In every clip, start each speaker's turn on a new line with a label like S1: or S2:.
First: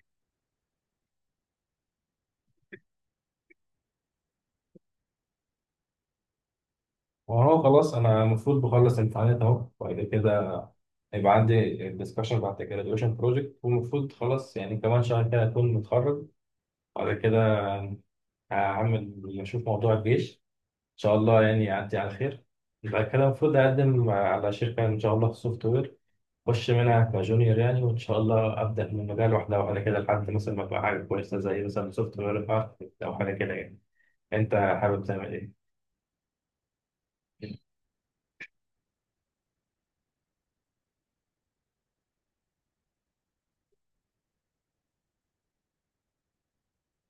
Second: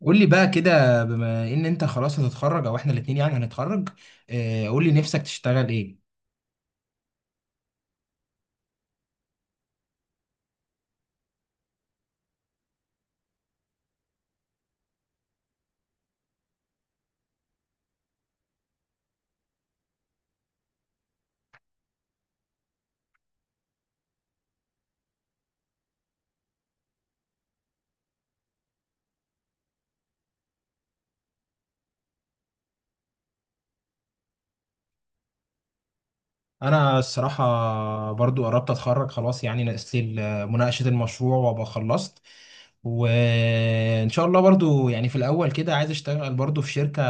S1: قول لي بقى كده بما ان انت خلاص هتتخرج او احنا الاتنين يعني هنتخرج. قول لي نفسك تشتغل ايه.
S2: وهو خلاص انا المفروض بخلص امتحانات اهو وبعد كده هيبقى عندي الدسكشن بعد الجراديويشن بروجكت والمفروض خلاص، يعني كمان شهر كده اكون متخرج وبعد كده هعمل اشوف موضوع الجيش ان شاء الله، يعني يعدي على خير. بعد كده المفروض اقدم على شركه ان شاء الله في السوفت وير، اخش منها كجونيور يعني، وان شاء الله ابدا من مجال واحده واحده كده لحد مثلا ما ابقى حاجه كويسه زي مثلا سوفت وير او حاجه كده يعني. انت حابب تعمل ايه؟
S1: انا الصراحة برضو قربت اتخرج خلاص، يعني ناقص لي مناقشة المشروع وابقى خلصت. وان شاء الله برضو يعني في الاول كده عايز اشتغل برضو في شركة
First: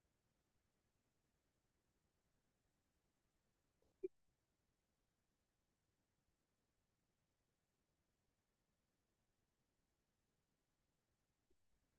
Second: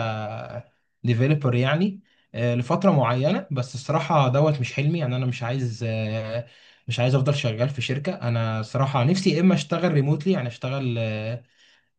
S1: ديفيلوبر يعني, لفترة معينة. بس الصراحة دوت مش حلمي، يعني انا مش عايز, مش عايز افضل شغال في شركة. انا الصراحة نفسي يا اما اشتغل ريموتلي، يعني اشتغل,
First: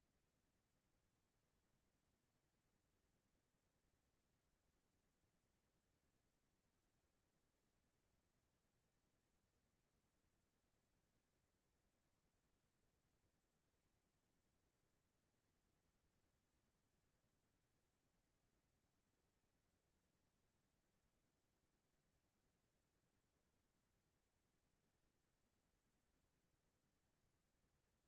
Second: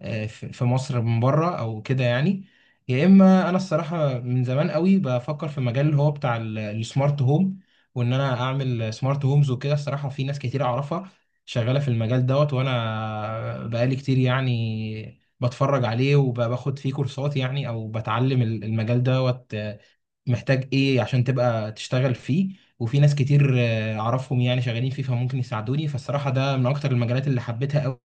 S1: في مصر من بره او كده يعني، يا اما انا الصراحه من زمان قوي بفكر في مجال اللي هو بتاع السمارت هوم. وان انا اعمل سمارت هومز وكده. الصراحه في ناس كتير اعرفها شغاله في المجال دوت، وانا بقالي كتير يعني بتفرج عليه وباخد فيه كورسات، يعني او بتعلم المجال دوت, محتاج ايه عشان تبقى تشتغل فيه. وفي ناس كتير, اعرفهم يعني شغالين فيه، فممكن يساعدوني. فالصراحه ده من اكتر المجالات اللي حبيتها،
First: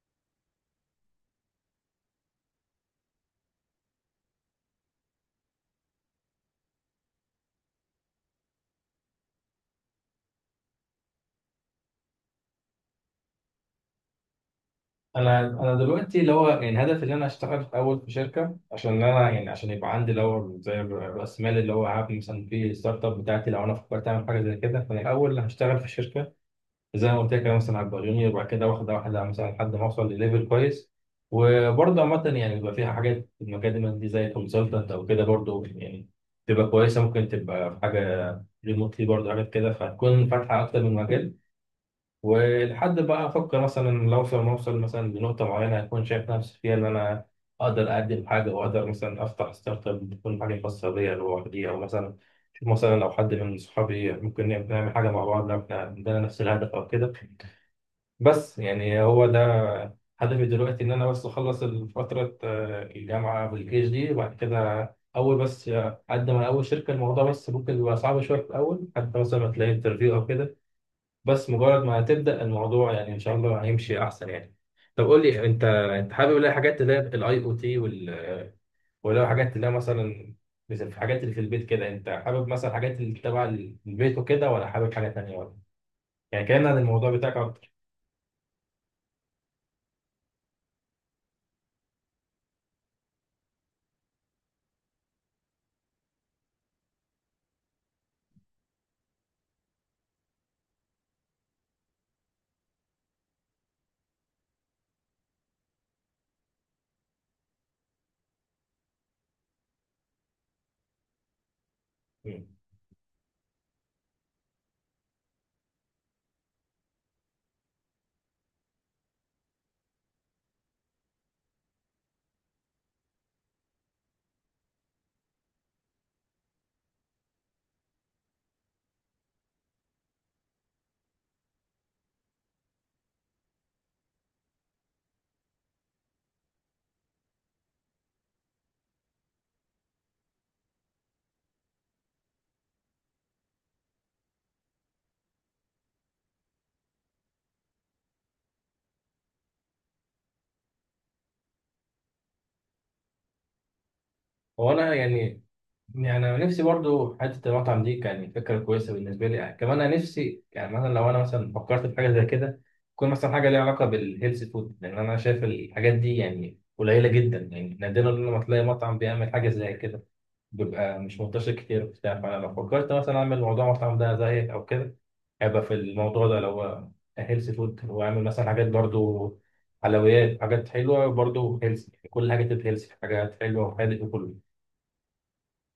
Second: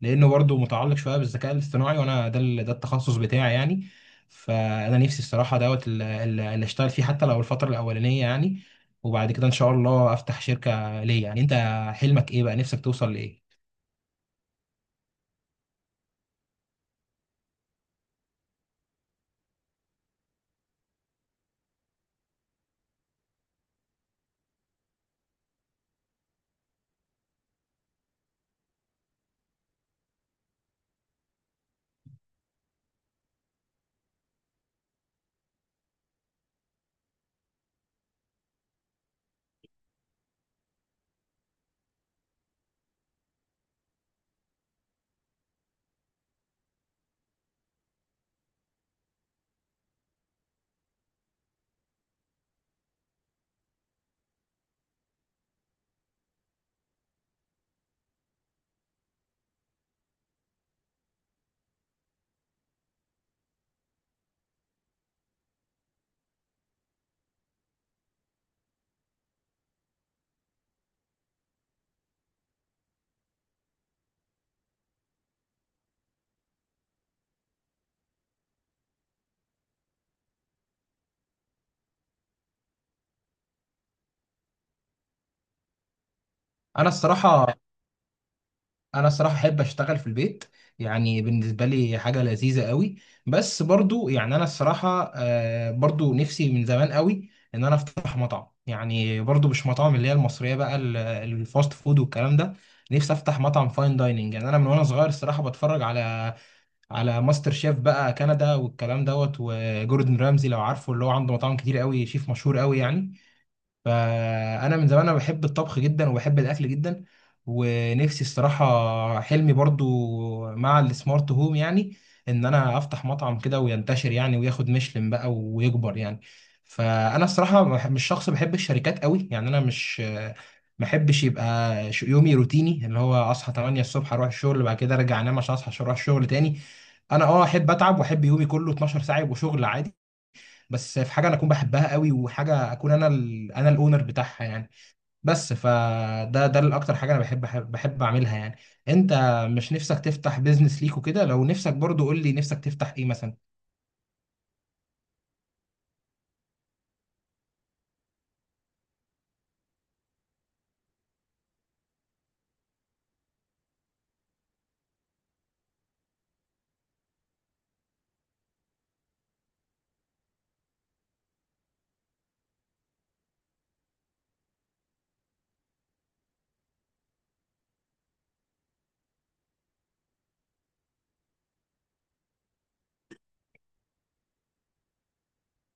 S1: لانه برضو متعلق شويه بالذكاء الاصطناعي، وانا ده التخصص بتاعي يعني. فانا نفسي الصراحه دوت اللي اشتغل فيه حتى لو الفتره الاولانيه يعني، وبعد كده ان شاء الله افتح شركه ليا. يعني انت حلمك ايه بقى؟ نفسك توصل لايه؟
S2: انا دلوقتي اللي هو يعني هدفي ان انا اشتغل في اول في شركه عشان انا يعني، عشان يبقى عندي اللي هو زي راس مال اللي هو هعمل مثلا في ستارت اب بتاعتي. لو انا فكرت اعمل حاجه زي كده فانا الاول هشتغل في شركه زي ما قلت لك، انا مثلا هبقى جونيور وبعد كده واخد واحده مثلا لحد ما اوصل لليفل كويس. وبرضه عامه يعني بيبقى فيها حاجات في المجال دي زي كونسلتنت او كده برضه يعني، تبقى كويسه، ممكن تبقى في حاجه ريموتلي برضه حاجات كده، فهتكون فاتحه اكتر من مجال. ولحد بقى افكر مثلا لو اوصل ما اوصل مثلا لنقطه معينه اكون شايف نفسي فيها ان انا اقدر اقدم حاجه واقدر مثلا افتح ستارت اب تكون حاجه خاصه بيا لوحدي، او مثلا شوف مثلا لو حد من صحابي ممكن نعمل حاجه مع بعض لو احنا عندنا نفس الهدف او كده. بس يعني هو ده هدفي دلوقتي، ان انا بس اخلص فتره الجامعه والجيش دي وبعد كده اول بس اقدم على اول شركه. الموضوع بس ممكن يبقى صعب شويه في الاول، حتى مثلا ما تلاقي انترفيو او كده، بس مجرد ما تبدأ الموضوع يعني ان شاء الله هيمشي احسن يعني. طب قول لي انت، انت حابب الاقي حاجات اللي هي الاي او تي وال، ولا حاجات اللي هي مثلا، مثل في حاجات اللي في البيت كده، انت حابب مثلا حاجات اللي تبع البيت وكده ولا حابب حاجة تانية ولا؟ يعني كلمنا عن
S1: انا
S2: الموضوع بتاعك
S1: الصراحه
S2: اكتر.
S1: انا الصراحه احب اشتغل في البيت، يعني بالنسبه لي حاجه لذيذه قوي. بس برضو يعني انا الصراحه, برضو نفسي من زمان قوي ان انا افتح مطعم. يعني برضو مش مطاعم اللي هي المصريه بقى، الفاست فود والكلام ده. نفسي افتح مطعم فاين دايننج. يعني انا من وانا صغير الصراحه بتفرج على ماستر شيف بقى كندا والكلام دوت، وجوردن رامزي لو عارفه، اللي هو عنده مطاعم كتير قوي، شيف
S2: مم.
S1: مشهور قوي يعني. فانا من زمان انا بحب الطبخ جدا وبحب الاكل جدا. ونفسي الصراحه حلمي برضو مع السمارت هوم، يعني ان انا افتح مطعم كده وينتشر يعني وياخد ميشلان بقى ويكبر يعني. فانا الصراحه مش شخص بحب الشركات قوي. يعني انا مش، ما بحبش يبقى يومي روتيني اللي هو اصحى 8 الصبح اروح الشغل، بعد كده ارجع انام عشان اصحى عشان اروح الشغل تاني. انا اه احب اتعب واحب يومي كله 12 ساعه يبقوا شغل عادي، بس في حاجه انا اكون بحبها قوي وحاجه اكون انا انا الاونر بتاعها يعني. بس فده ده الاكتر حاجه انا بحب اعملها يعني. انت مش نفسك تفتح بيزنس ليك وكده؟ لو نفسك برضو قول لي نفسك تفتح ايه مثلا؟
S2: هو انا يعني، يعني انا نفسي برضو حته المطعم دي كان فكره كويسه بالنسبه لي يعني. كمان انا نفسي يعني مثلا لو انا مثلا فكرت في حاجه زي كده تكون مثلا حاجه ليها علاقه بالهيلث فود، لان انا شايف الحاجات دي يعني قليله جدا، يعني نادرا لما تلاقي مطعم بيعمل حاجه زي كده، بيبقى مش منتشر كتير وبتاع. فانا لو فكرت مثلا اعمل موضوع مطعم ده زي او كده هيبقى في الموضوع ده لو هو هيلث فود، واعمل مثلا حاجات برضو حلويات، حاجات حلوه برضو هيلث، كل حاجه تبقى هيلث، حاجات حلوه وحادق وكله.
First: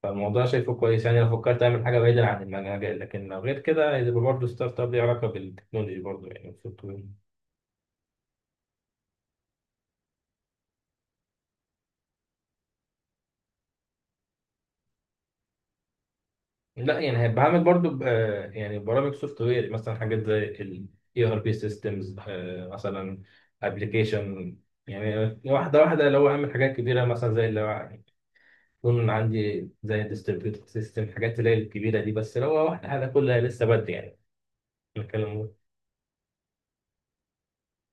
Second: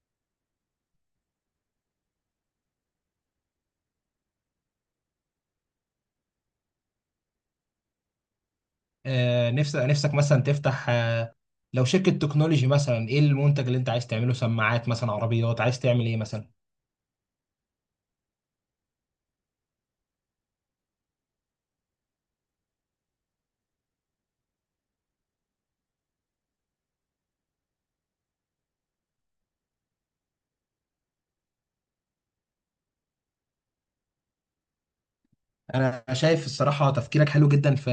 S2: فالموضوع شايفه كويس يعني لو فكرت اعمل حاجه بعيدا عن المجال، لكن لو غير كده هيبقى برضه ستارت اب ليه علاقه بالتكنولوجي برضه يعني السوفت وير.
S1: آه، نفسك مثلا تفتح آه، لو شركه تكنولوجي مثلا، ايه المنتج اللي انت عايز تعمله؟ سماعات مثلا، عربيات، عايز تعمل ايه مثلا؟
S2: لا يعني هيبقى عامل برضه يعني برامج سوفت وير مثلا، حاجات زي ال ERP systems مثلا application، يعني واحده واحده اللي هو اعمل حاجات كبيره مثلا زي اللي هو يكون عندي زي distributed system، حاجات اللي هي الكبيره دي. بس لو هو واحده حاجه كلها لسه بدري يعني نتكلم.
S1: انا شايف الصراحه تفكيرك حلو جدا في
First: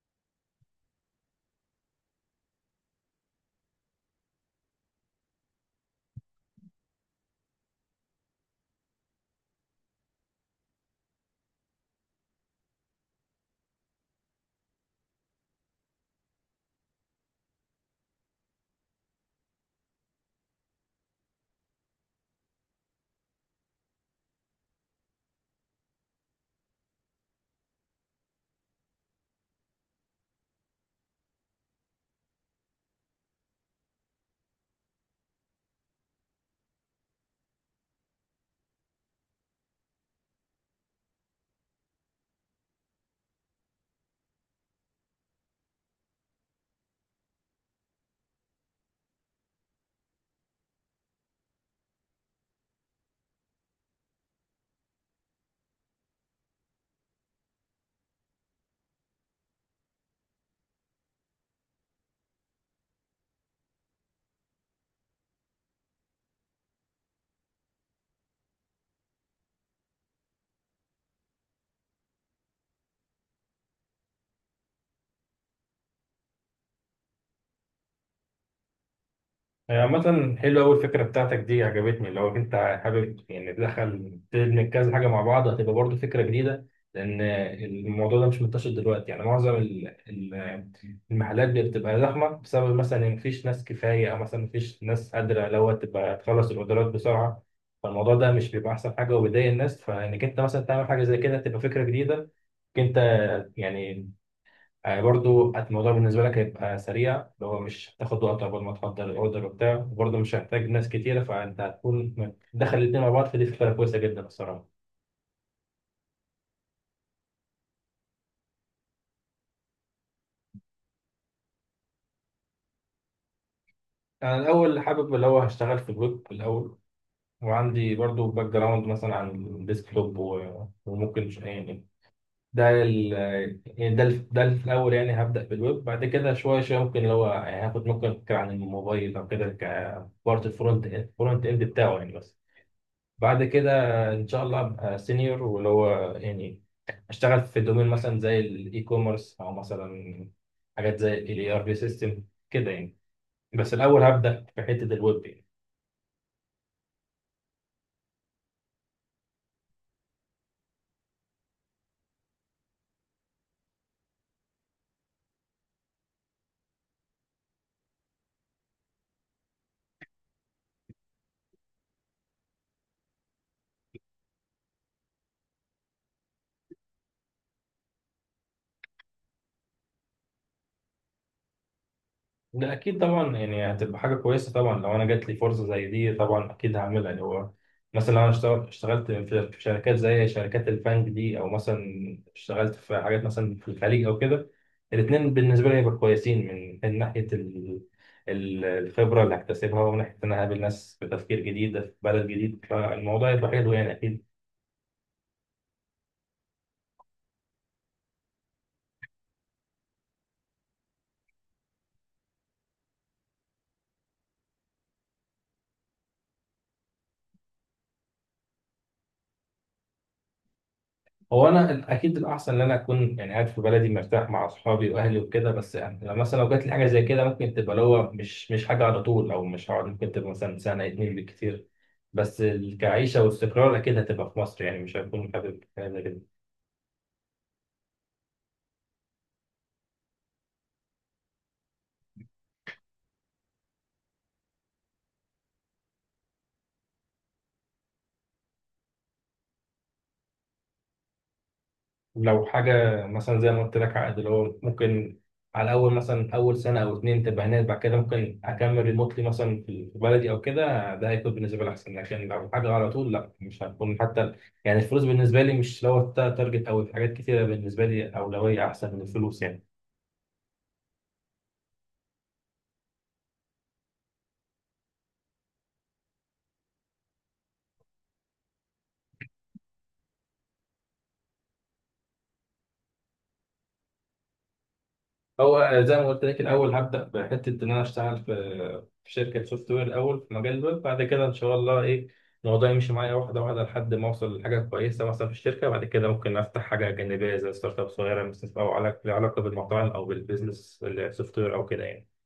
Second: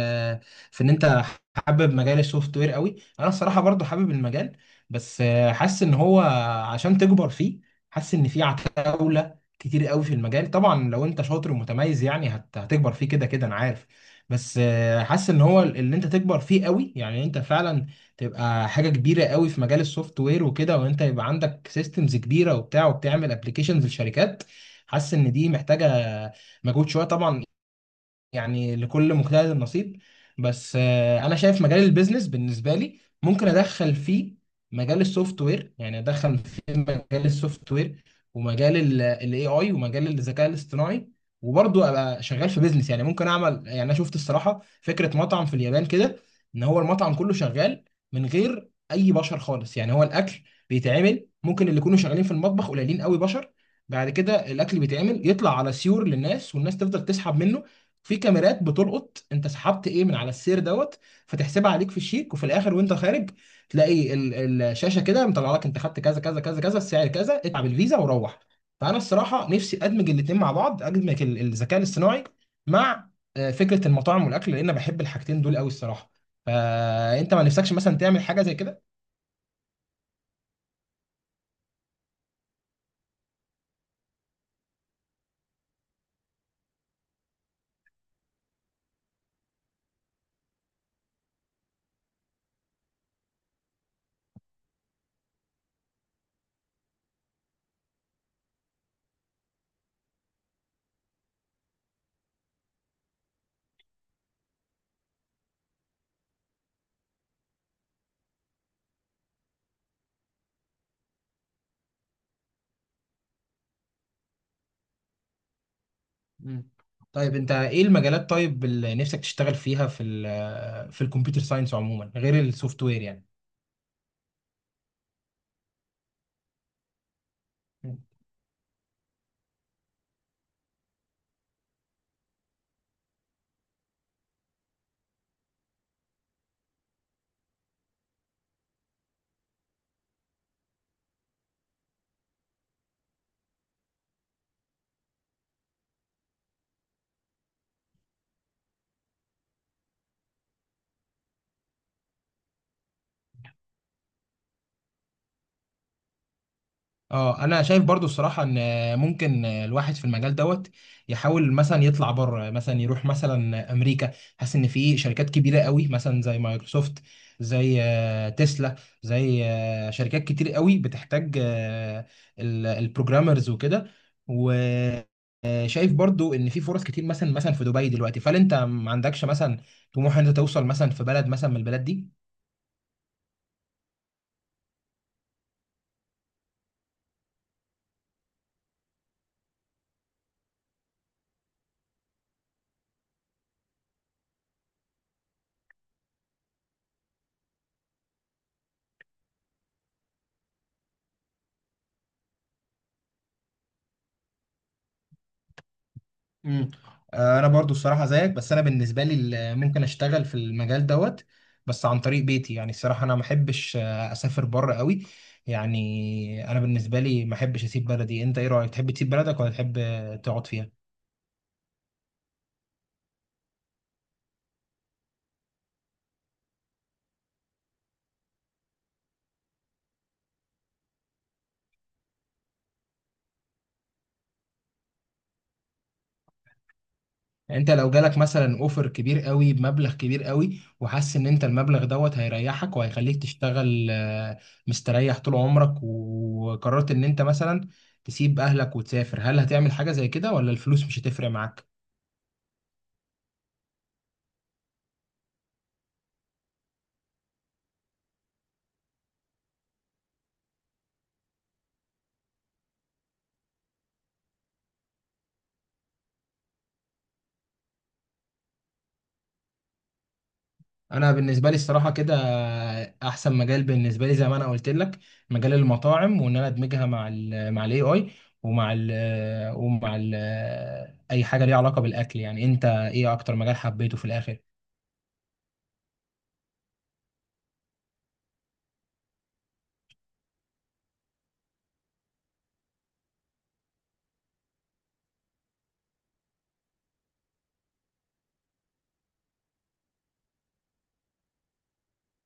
S1: ان انت حابب مجال السوفت وير قوي. انا الصراحه برضو حابب المجال، بس, حاسس ان هو عشان تكبر فيه، حاسس ان في عتاوله كتير قوي في المجال. طبعا لو انت شاطر ومتميز يعني هتكبر فيه كده كده انا عارف. بس, حاسس ان هو اللي انت تكبر فيه قوي يعني انت فعلا تبقى حاجه كبيره قوي في مجال السوفت وير وكده وانت يبقى عندك سيستمز كبيره وبتاع وبتعمل ابلكيشنز لشركات، حاسس ان دي محتاجه مجهود شويه طبعا. يعني لكل مجتهد نصيب. بس, انا شايف مجال البيزنس بالنسبه لي ممكن ادخل فيه مجال السوفت وير، يعني ادخل فيه مجال السوفت وير ومجال الاي اي ومجال الذكاء الاصطناعي، وبرضه ابقى شغال في بيزنس. يعني ممكن اعمل، يعني انا شفت الصراحه فكره مطعم في اليابان كده ان هو المطعم كله شغال من غير اي بشر خالص. يعني هو الاكل بيتعمل، ممكن اللي يكونوا شغالين في المطبخ قليلين قوي بشر، بعد كده الاكل بيتعمل يطلع على سيور للناس والناس تفضل تسحب منه، في كاميرات بتلقط انت سحبت ايه من على السير دوت فتحسبها عليك في الشيك، وفي الاخر وانت خارج تلاقي الشاشه كده مطلع لك انت خدت كذا كذا كذا كذا، السعر كذا، اتعب الفيزا وروح. فانا الصراحه نفسي ادمج الاثنين مع بعض، ادمج ال- الذكاء الاصطناعي مع, فكره المطاعم والاكل، لان أنا بحب الحاجتين دول قوي الصراحه. فانت ما نفسكش مثلا تعمل حاجه زي كده؟
S2: هي عامة حلوة أوي، الفكرة بتاعتك دي عجبتني لو أنت حابب يعني تدخل تدمج كذا حاجة مع بعض، هتبقى برضه فكرة جديدة لأن الموضوع ده مش منتشر دلوقتي. يعني معظم ال- المحلات بتبقى زحمة بسبب مثلا إن مفيش ناس كفاية، أو مثلا مفيش ناس قادرة اللي هو تبقى تخلص الأوردرات بسرعة، فالموضوع ده مش بيبقى أحسن حاجة وبيضايق الناس. فإنك أنت مثلا تعمل حاجة زي كده تبقى فكرة جديدة، إنك أنت يعني، برضو الموضوع بالنسبة لك هيبقى سريع اللي هو مش هتاخد وقت قبل ما تحضر الاوردر وبتاع، وبرضو مش هتحتاج ناس كتيرة، فأنت هتكون دخل الاتنين مع بعض، فدي فكرة كويسة جدا الصراحة.
S1: مم. طيب انت ايه المجالات طيب اللي نفسك تشتغل فيها في ال آه، في الكمبيوتر ساينس عموما غير السوفت وير يعني؟
S2: أنا الأول حابب اللي هو هشتغل في الويب الأول، وعندي برضو باك جراوند مثلا عن الديسكتوب وممكن يعني، ده ال، يعني ده ال في الأول يعني هبدأ بالويب، بعد كده شوية شوية ممكن اللي هو يعني هاخد ممكن فكرة عن الموبايل أو كده كبارت الفرونت إند بتاعه يعني بس. بعد كده ان شاء الله ابقى سينيور واللي هو يعني اشتغل في دومين مثلا زي الاي كوميرس، او مثلا حاجات زي الاي ار بي سيستم كده يعني. بس الاول هبدا في حته الويب يعني.
S1: اه انا شايف برضو الصراحه ان ممكن الواحد في المجال دوت يحاول مثلا يطلع بره، مثلا يروح مثلا امريكا. حاسس ان في شركات كبيره قوي مثلا زي مايكروسوفت، زي, تسلا، زي, شركات كتير قوي بتحتاج, البروجرامرز وكده. وشايف برضو ان في فرص كتير، مثلا في دبي دلوقتي. فهل انت ما عندكش مثلا طموح ان انت توصل مثلا في بلد مثلا من البلاد دي؟
S2: ده اكيد طبعا، يعني هتبقى حاجه كويسه طبعا لو انا جات لي فرصه زي دي طبعا اكيد هعملها. اللي هو مثلا لو انا اشتغلت في شركات زي شركات البنك دي، او مثلا اشتغلت في حاجات مثلا في الخليج او كده، الاثنين بالنسبه لي هيبقوا كويسين من من ناحيه ال، الخبره اللي هكتسبها، ومن ناحيه ان انا هقابل ناس بتفكير جديد في بلد جديد، فالموضوع هيبقى حلو يعني اكيد.
S1: امم، انا برضو الصراحه زيك، بس انا بالنسبه لي ممكن اشتغل في المجال دوت بس عن طريق بيتي. يعني الصراحه انا ما احبش, اسافر بره قوي. يعني انا بالنسبه لي ما احبش اسيب بلدي. انت ايه رايك؟ تحب تسيب بلدك ولا تحب, تقعد فيها؟
S2: هو انا اكيد الاحسن ان انا اكون يعني قاعد في بلدي مرتاح مع اصحابي واهلي وكده، بس يعني لو مثلا لو جات لي حاجه زي كده ممكن تبقى اللي هو مش حاجه على طول، او مش هقعد، ممكن تبقى مثلا سنه اتنين بالكتير، بس كعيشه واستقرار اكيد هتبقى في مصر، يعني مش هكون حابب حاجه زي كده.
S1: يعني انت لو جالك مثلا اوفر كبير قوي بمبلغ كبير قوي، وحاسس ان انت المبلغ دوت هيريحك وهيخليك تشتغل, مستريح طول عمرك، وقررت ان انت مثلا تسيب اهلك وتسافر، هل هتعمل حاجه زي كده؟ ولا الفلوس مش هتفرق معاك؟
S2: لو حاجة مثلا زي ما قلت لك عقد اللي هو ممكن على أول مثلا أول سنة أو اتنين تبقى هناك، بعد كده ممكن أكمل ريموتلي مثلا في بلدي أو كده، ده هيكون بالنسبة لي أحسن، لكن لو حاجة على طول لا مش هتكون حتى يعني. الفلوس بالنسبة لي مش، لو تارجت أو حاجات كتيرة بالنسبة لي أولوية أحسن من الفلوس يعني.
S1: انا بالنسبه لي الصراحه كده احسن مجال بالنسبه لي زي ما انا قلت لك، مجال المطاعم، وان انا ادمجها مع ال مع الاي اي ومع ال اي حاجه ليها علاقه بالاكل. يعني انت ايه اكتر مجال حبيته في الاخر؟
S2: هو زي ما قلت لك الاول هبدا بحته ان انا اشتغل في في شركه سوفت وير الاول في مجال الويب، بعد كده ان شاء الله ايه الموضوع يمشي معايا واحده واحده لحد ما اوصل لحاجه كويسه مثلا في الشركه، بعد كده ممكن افتح حاجه جانبيه زي ستارت اب صغيره مثلا، او علاقه لها علاقه بالمطاعم او بالبيزنس السوفت وير او كده يعني.